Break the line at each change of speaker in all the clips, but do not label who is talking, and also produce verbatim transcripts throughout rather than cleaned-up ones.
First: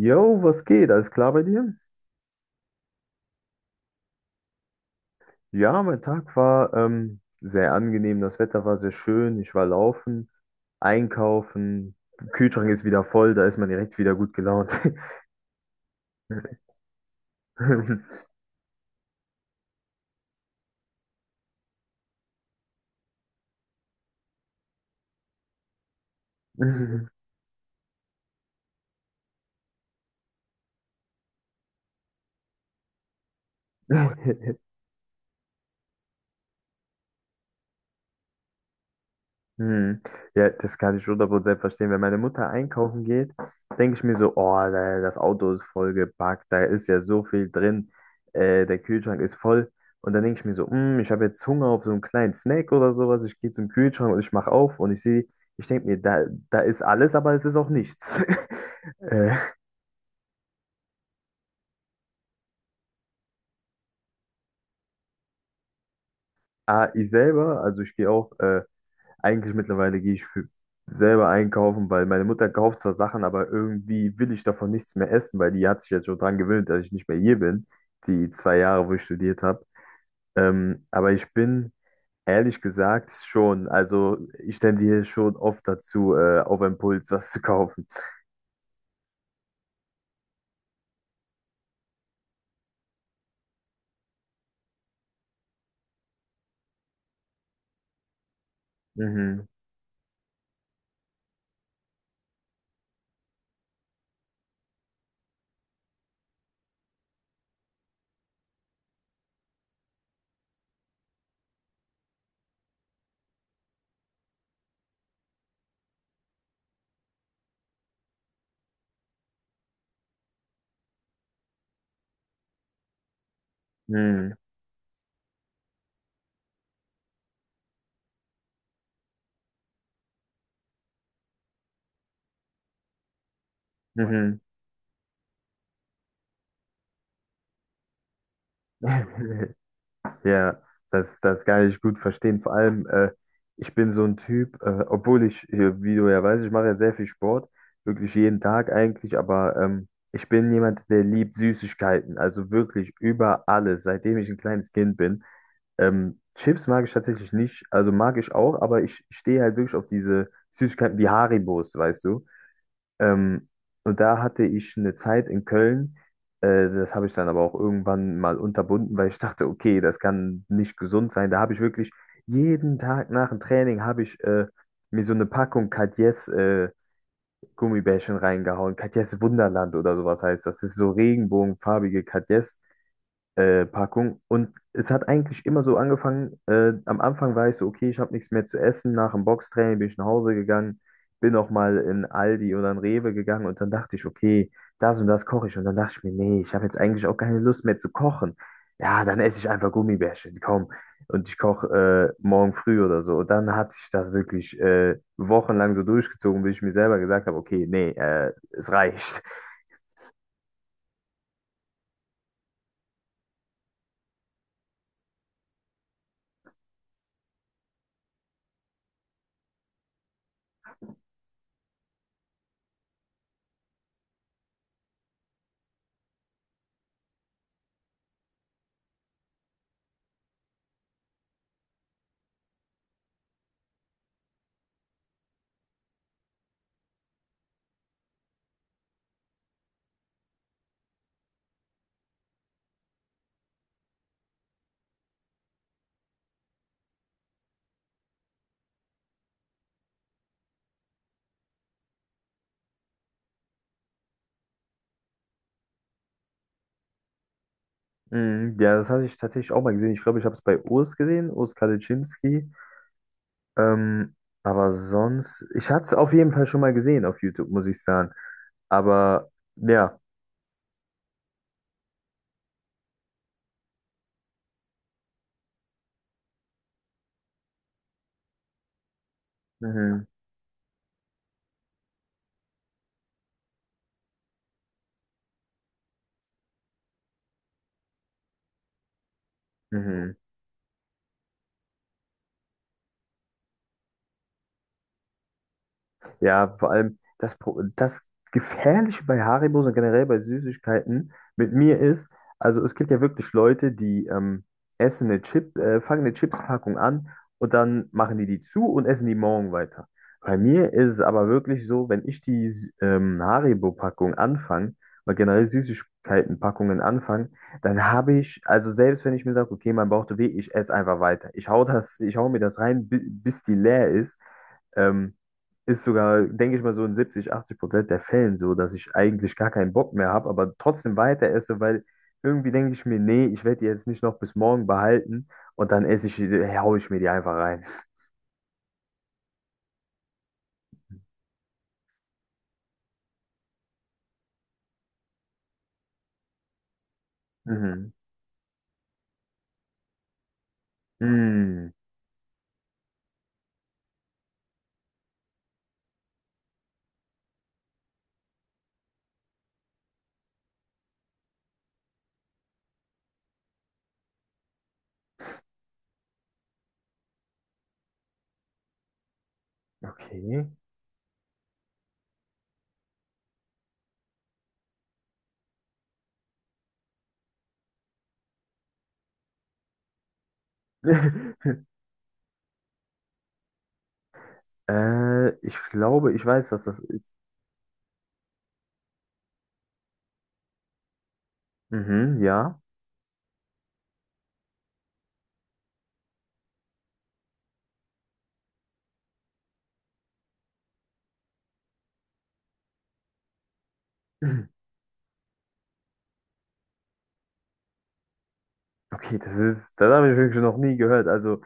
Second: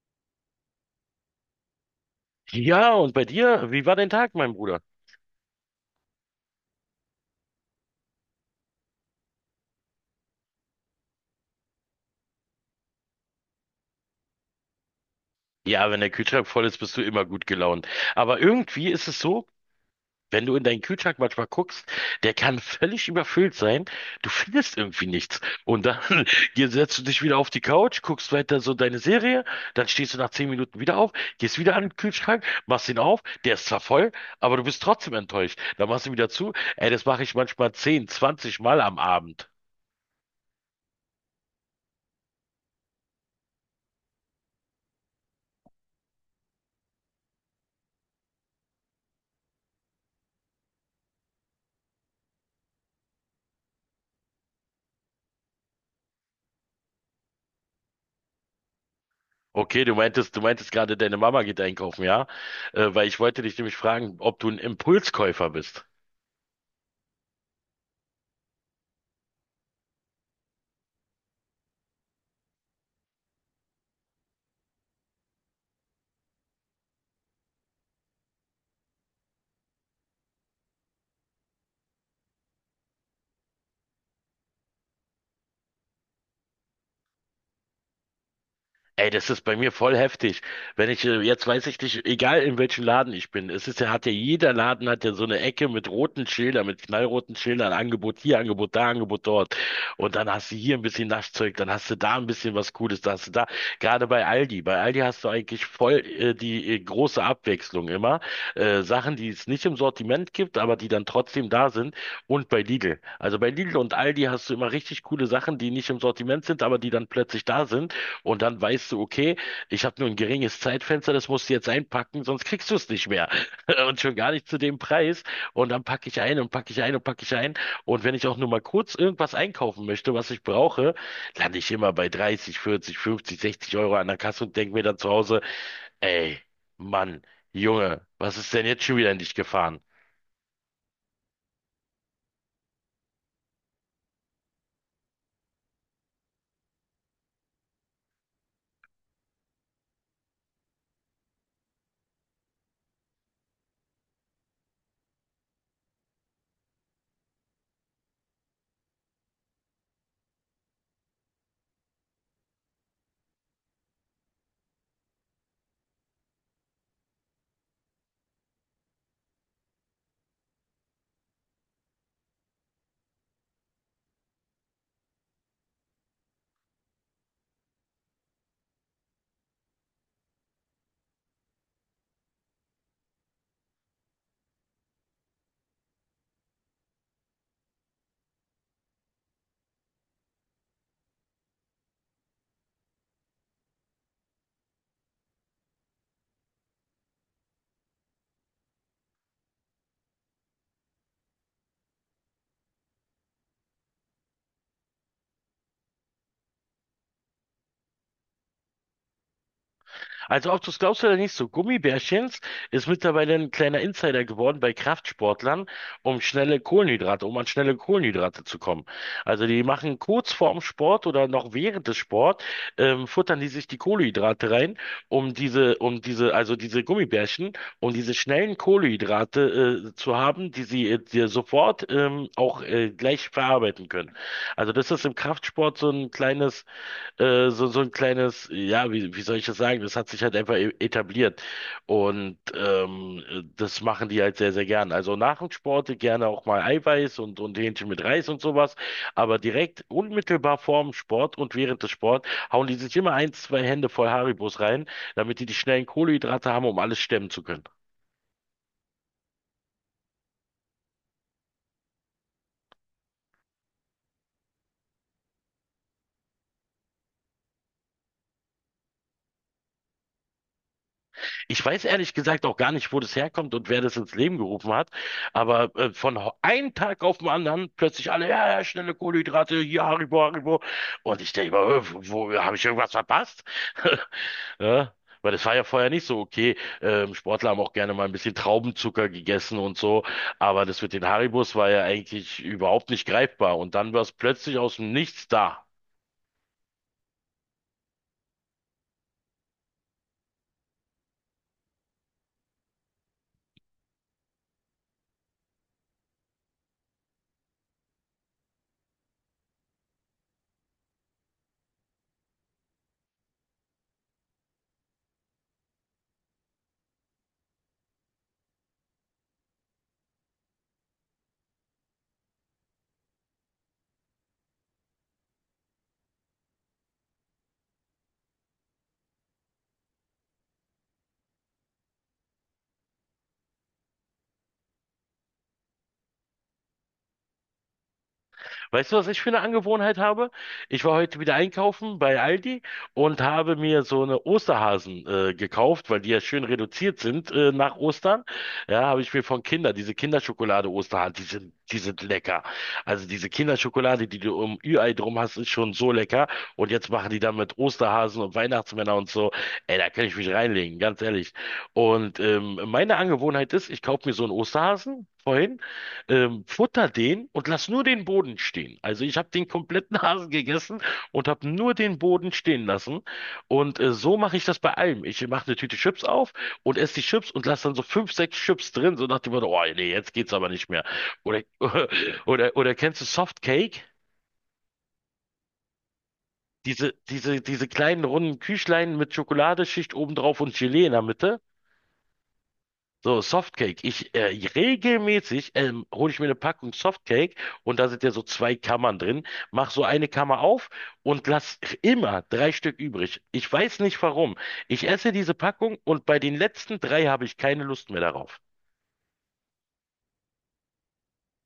Jo, was geht? Alles klar bei dir?
Ja, und bei dir? Wie war dein Tag, mein Bruder?
Ja, mein Tag war ähm, sehr angenehm. Das Wetter war sehr schön. Ich war laufen, einkaufen. Kühlschrank ist wieder voll. Da ist man direkt wieder gut gelaunt.
Ja, wenn der Kühlschrank voll ist, bist du immer gut gelaunt. Aber irgendwie ist es so, wenn du in deinen Kühlschrank manchmal guckst, der kann völlig überfüllt sein. Du findest irgendwie nichts. Und dann hier setzt du dich wieder auf die Couch, guckst weiter so deine Serie, dann stehst du nach zehn Minuten wieder auf, gehst wieder an den Kühlschrank, machst ihn auf, der ist zwar voll, aber du bist trotzdem enttäuscht. Dann machst du ihn wieder zu. Ey, das mache ich manchmal zehn, zwanzig Mal am Abend.
Hm. Ja, das kann ich hundert Prozent verstehen. Wenn meine Mutter einkaufen geht, denke ich mir so, oh, da- das Auto ist vollgepackt, da ist ja so viel drin, äh, der Kühlschrank ist voll. Und dann denke ich mir so, hm, ich habe jetzt Hunger auf so einen kleinen Snack oder sowas. Ich gehe zum Kühlschrank und ich mache auf und ich sehe, ich denke mir, da, da ist alles, aber es ist auch nichts. äh,
Okay, du meintest, du meintest gerade, deine Mama geht einkaufen, ja? Äh, weil ich wollte dich nämlich fragen, ob du ein Impulskäufer bist.
ah, ich selber, also ich gehe auch. äh, Eigentlich mittlerweile gehe ich für selber einkaufen, weil meine Mutter kauft zwar Sachen, aber irgendwie will ich davon nichts mehr essen, weil die hat sich jetzt schon dran gewöhnt, dass ich nicht mehr hier bin, die zwei Jahre, wo ich studiert habe. Ähm, aber ich bin ehrlich gesagt schon, also ich tendiere schon oft dazu, äh, auf Impuls was zu kaufen.
Ey, das ist bei mir voll heftig. Wenn ich, äh, jetzt weiß ich nicht, egal in welchem Laden ich bin, es ist ja, hat ja jeder Laden hat ja so eine Ecke mit roten Schildern, mit knallroten Schildern, Angebot hier, Angebot da, Angebot
Mhm.
dort. Und dann hast du hier ein bisschen Naschzeug, dann hast du da ein bisschen was Cooles, da hast du da. Gerade bei Aldi. Bei Aldi hast du eigentlich voll äh, die äh, große Abwechslung immer. Äh, Sachen, die es nicht im Sortiment gibt, aber die dann trotzdem da sind. Und bei Lidl. Also bei Lidl und Aldi hast du immer richtig coole Sachen, die nicht im Sortiment sind, aber die dann plötzlich da sind. Und dann weißt du, okay, ich habe nur ein geringes Zeitfenster, das musst du jetzt einpacken, sonst kriegst du es nicht mehr. Und schon gar
Mhm.
nicht zu dem Preis. Und dann packe ich ein und packe ich ein und packe ich ein. Und wenn ich auch nur mal kurz irgendwas einkaufen möchte, was ich brauche, lande ich immer bei dreißig, vierzig, fünfzig, sechzig Euro an der
Mhm.
Kasse und denke mir dann zu Hause, ey, Mann, Junge, was ist denn jetzt schon wieder in dich gefahren?
Ja, das, das kann ich gut verstehen. Vor allem, äh, ich bin so ein Typ, äh, obwohl ich, äh, wie du ja weißt, ich mache ja sehr viel Sport, wirklich jeden Tag eigentlich, aber ähm, ich bin jemand, der liebt Süßigkeiten, also wirklich über alles, seitdem ich ein kleines Kind bin. Ähm, Chips mag ich tatsächlich nicht, also mag ich auch, aber ich stehe halt wirklich auf diese Süßigkeiten wie Haribos, weißt du? Ähm, und da hatte ich eine Zeit in Köln. Äh, das habe ich dann aber auch irgendwann mal unterbunden, weil ich dachte, okay, das kann nicht gesund sein. Da habe ich wirklich jeden Tag nach dem Training habe ich äh, mir so eine Packung Katjes äh, Gummibärchen reingehauen. Katjes Wunderland oder sowas heißt das. Das ist so regenbogenfarbige Katjes äh, Packung. Und es hat eigentlich immer so angefangen. Äh, am Anfang war ich so, okay, ich habe nichts mehr zu essen. Nach dem Boxtraining bin ich nach Hause gegangen, bin auch mal in Aldi oder in Rewe gegangen und dann dachte ich, okay, das und das koche ich. Und dann dachte ich mir, nee, ich habe jetzt eigentlich auch keine Lust mehr zu kochen. Ja, dann esse ich einfach Gummibärchen, komm. Und ich koche äh, morgen früh oder so. Und dann hat sich das wirklich äh, wochenlang so durchgezogen, bis ich mir selber gesagt habe, okay, nee, äh, es reicht.
Also ob du es glaubst oder nicht, so Gummibärchens ist mittlerweile ein kleiner Insider geworden bei Kraftsportlern, um schnelle Kohlenhydrate, um an schnelle Kohlenhydrate zu kommen. Also die machen kurz vorm Sport oder noch während des Sport, ähm, futtern die sich die Kohlenhydrate rein, um diese, um diese, also diese Gummibärchen, um diese schnellen Kohlenhydrate, äh, zu haben, die sie äh, dir sofort, ähm, auch, äh, gleich verarbeiten können. Also das ist im Kraftsport so ein kleines äh, so, so ein kleines, ja, wie, wie soll ich das sagen? Das hat sich halt einfach e- etabliert. Und ähm, äh, das machen die halt sehr, sehr gern. Also nach dem Sport gerne auch mal Eiweiß und, und Hähnchen mit Reis und sowas. Aber direkt unmittelbar vorm Sport und während des Sport hauen die sich immer ein, zwei Hände voll Haribos rein, damit die die schnellen Kohlenhydrate haben, um alles stemmen zu können.
Mhm, ja, das hatte ich tatsächlich auch mal gesehen. Ich glaube, ich habe es bei Urs gesehen, Urs Kadeczynski. Ähm, aber sonst, ich hatte es auf jeden Fall schon mal gesehen auf YouTube, muss ich sagen. Aber ja,
Ich weiß ehrlich gesagt auch gar nicht, wo das herkommt und wer das ins Leben gerufen hat, aber äh, von ho- einem Tag auf den anderen plötzlich alle, ja, ja, schnelle Kohlenhydrate, hier
mhm,
Haribo, Haribo. Und ich denke mir, äh, wo, wo habe ich irgendwas verpasst? Ja, weil das war ja vorher nicht so okay. Ähm, Sportler haben auch gerne mal ein bisschen Traubenzucker gegessen und so,
mhm.
aber das mit den Haribos war ja eigentlich überhaupt nicht greifbar und dann war es plötzlich aus dem Nichts da.
Ja, vor allem das, Pro- das Gefährliche bei Haribos und generell bei Süßigkeiten mit mir ist, also es gibt ja wirklich Leute, die ähm, essen eine Chip, äh, fangen eine Chipspackung an und dann machen die die zu und essen die morgen weiter. Bei mir ist es aber wirklich so, wenn ich die Sü- ähm, Haribo-Packung anfange, oder generell Süßigkeiten-Packungen anfange, dann habe ich, also selbst wenn ich mir sage, okay, mein Bauch tut weh, ich esse einfach weiter. Ich hau das, ich hau mir das rein, bi- bis die leer ist. Ähm, ist sogar, denke ich mal, so in siebzig achtzig Prozent der Fällen so, dass ich eigentlich gar keinen Bock mehr habe, aber trotzdem weiter esse, weil irgendwie denke ich mir, nee, ich werde die jetzt nicht noch bis morgen behalten und dann esse ich, die- hau ich mir die einfach rein.
Weißt du, was ich für eine Angewohnheit habe? Ich war heute wieder einkaufen bei Aldi und habe mir so eine Osterhasen äh, gekauft, weil die ja schön reduziert sind äh, nach
Mhm.
Ostern. Ja, habe ich mir von Kinder, diese Kinderschokolade Osterhasen, die sind,
Mhm.
die sind lecker. Also diese Kinderschokolade, die du um Ü-Ei drum hast, ist schon so lecker. Und jetzt machen die dann mit Osterhasen und Weihnachtsmänner und so. Ey, da kann ich mich reinlegen, ganz ehrlich. Und ähm, meine Angewohnheit ist, ich kaufe mir so einen Osterhasen. Vorhin ähm, futter den und lass nur den Boden stehen. Also ich habe den kompletten Hasen
Okay.
gegessen und habe nur den Boden stehen lassen. Und äh, so mache ich das bei allem. Ich mache eine Tüte Chips auf und esse die Chips und lasse dann so fünf, sechs Chips drin, so nach dem Motto, oh nee, jetzt geht's aber nicht mehr. Oder, oder, oder kennst du Softcake?
äh, ich glaube, ich weiß, was das
Diese,
ist.
diese, diese kleinen runden Küchlein mit Schokoladeschicht obendrauf und Gelee in der Mitte.
Mhm, ja.
So, Softcake. Ich äh, regelmäßig ähm, hole ich mir eine Packung Softcake und da sind ja so zwei Kammern drin. Mach so eine Kammer auf und lass immer drei Stück übrig. Ich weiß nicht warum. Ich esse diese Packung und bei den letzten drei habe ich keine Lust mehr darauf.
Okay, das ist, das habe ich wirklich noch nie gehört. Also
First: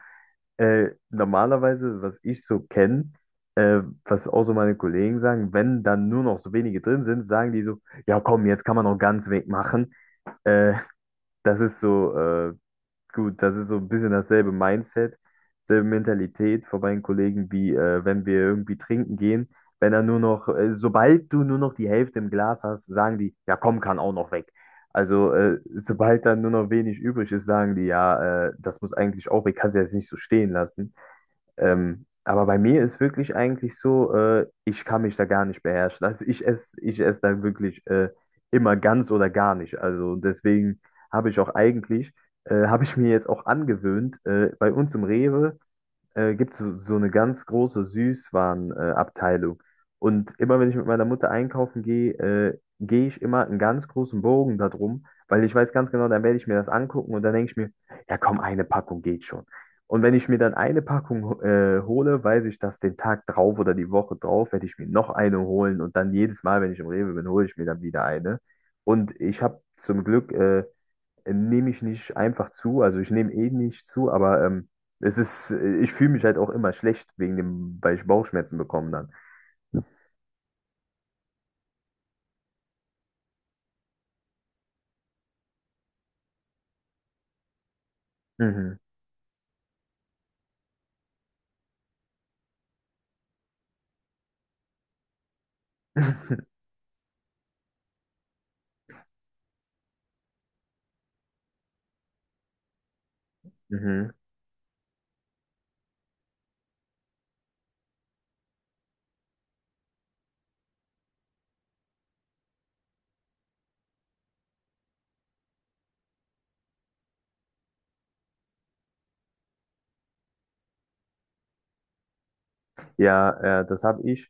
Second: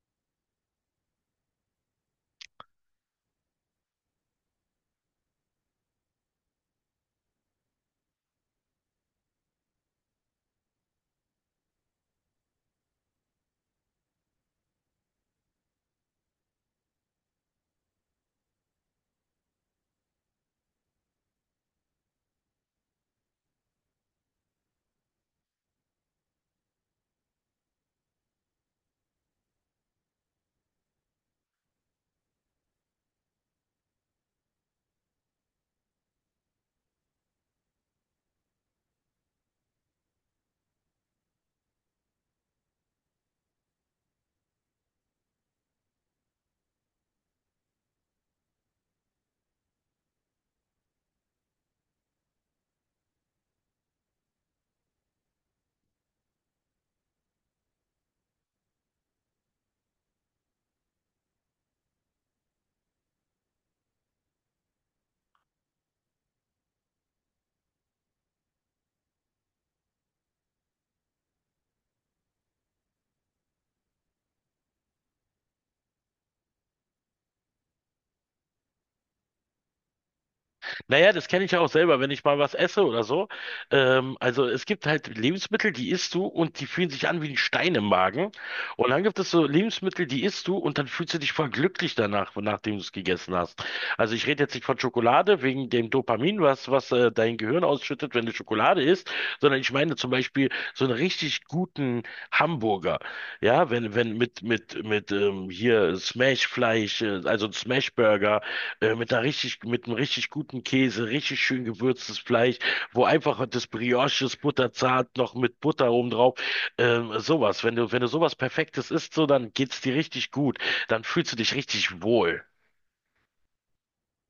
Äh, normalerweise, was ich so kenne, äh, was auch so meine Kollegen sagen, wenn dann nur noch so wenige drin sind, sagen die so, ja komm, jetzt kann man noch ganz weg machen. Äh, das ist so, äh, gut, das ist so ein bisschen dasselbe Mindset, selbe Mentalität von meinen Kollegen, wie äh, wenn wir irgendwie trinken gehen. Wenn dann nur noch, äh, sobald du nur noch die Hälfte im Glas hast, sagen die, ja komm, kann auch noch weg. Also, äh, sobald dann nur noch wenig übrig ist, sagen die, ja, äh, das muss eigentlich auch weg, kannst du jetzt nicht so stehen lassen. Ähm, aber bei mir ist wirklich eigentlich so, äh, ich kann mich da gar nicht beherrschen. Also ich esse, ich esse da wirklich äh, immer ganz oder gar nicht. Also deswegen habe ich auch eigentlich, äh, habe ich mir jetzt auch angewöhnt, äh, bei uns im Rewe äh, gibt es so, so eine ganz große Süßwarenabteilung. Äh, Abteilung. und immer wenn ich mit meiner Mutter einkaufen gehe, äh, gehe ich immer einen ganz großen Bogen darum, weil ich weiß ganz genau, dann werde ich mir das angucken und dann denke ich mir, ja komm, eine Packung geht schon. Und wenn ich mir dann eine Packung äh, hole, weiß ich, dass den Tag drauf oder die Woche drauf werde ich mir noch eine holen und dann jedes Mal, wenn ich im Rewe bin, hole ich mir dann wieder eine. Und ich habe zum Glück äh, äh, nehme ich nicht einfach zu. Also ich nehme eh nicht zu, aber ähm, es ist, äh, ich fühle mich halt auch immer schlecht wegen dem, weil ich Bauchschmerzen bekomme dann.
Naja, das kenne ich ja auch selber, wenn ich mal was esse oder so. Ähm, also es gibt halt Lebensmittel, die isst du und die fühlen sich an wie ein Stein im Magen.
Mhm.
Und dann gibt es so Lebensmittel, die isst du und dann fühlst du dich voll glücklich danach, nachdem du es gegessen hast. Also ich rede jetzt nicht von Schokolade wegen dem Dopamin, was, was äh, dein Gehirn ausschüttet, wenn du Schokolade isst, sondern ich meine zum Beispiel so einen richtig guten Hamburger. Ja, wenn,
Mhm.
wenn mit, mit, mit ähm, hier Smashfleisch, äh, also ein Smashburger äh, mit einer richtig, mit einem richtig guten Käse, richtig schön gewürztes Fleisch, wo einfach das Brioche ist butterzart, noch mit Butter oben drauf. Ähm, sowas. Wenn du, wenn du sowas Perfektes isst, so, dann geht's dir richtig gut. Dann fühlst du dich richtig wohl.
Ja, äh, das habe ich.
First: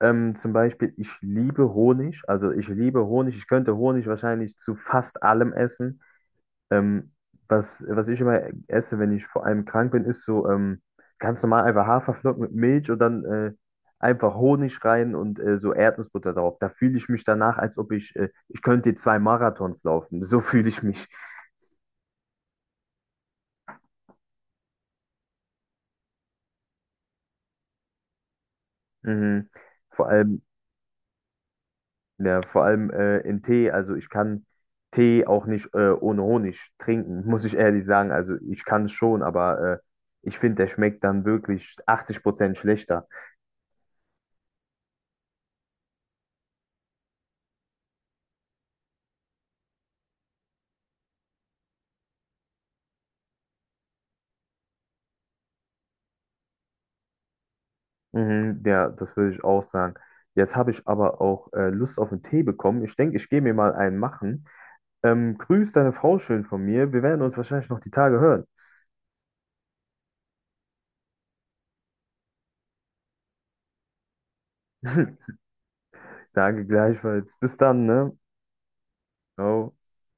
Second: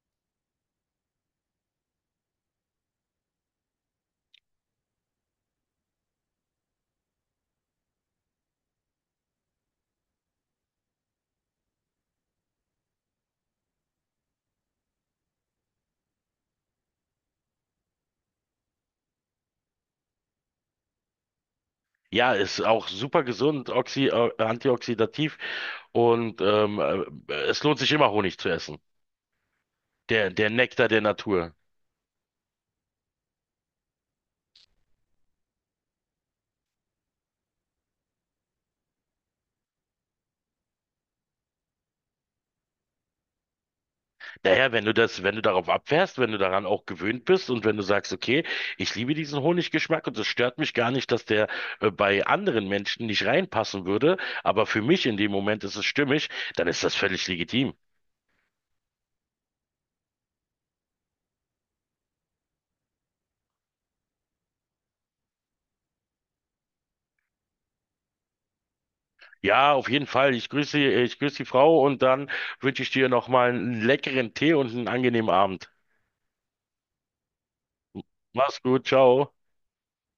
Ähm, zum Beispiel, ich liebe Honig. Also ich liebe Honig. Ich könnte Honig wahrscheinlich zu fast allem essen. Ähm, was, was ich immer esse, wenn ich vor allem krank bin, ist so ähm, ganz normal einfach Haferflocken mit Milch und dann äh, einfach Honig rein und äh, so Erdnussbutter drauf. Da fühle ich mich danach, als ob ich, äh, ich könnte zwei Marathons laufen. So fühle ich mich.
Ja, ist auch super gesund, oxi, äh, antioxidativ und ähm, äh, es lohnt sich immer Honig zu essen.
Mhm. Vor
Der,
allem,
der Nektar der Natur.
ja, vor allem äh, in Tee. Also ich kann Tee auch nicht äh, ohne Honig trinken, muss ich ehrlich sagen. Also ich kann es schon, aber äh, ich finde, der schmeckt dann wirklich achtzig Prozent schlechter.
Naja, wenn du das, wenn du darauf abfährst, wenn du daran auch gewöhnt bist und wenn du sagst, okay, ich liebe diesen Honiggeschmack und es stört mich gar nicht, dass der äh, bei anderen Menschen nicht reinpassen würde, aber für mich in dem Moment ist es stimmig, dann ist das völlig legitim.
Mhm, ja, das würde ich auch sagen. Jetzt habe ich aber auch äh, Lust auf einen Tee bekommen. Ich denke, ich gehe mir mal einen machen. Ähm, grüß deine Frau schön von mir. Wir werden uns wahrscheinlich noch die Tage hören.
Ja, auf jeden Fall. Ich grüße, ich grüße die Frau und dann wünsche ich dir nochmal einen leckeren Tee und einen angenehmen Abend.
Danke gleichfalls. Bis dann, ne?
Mach's gut, ciao.
Ciao.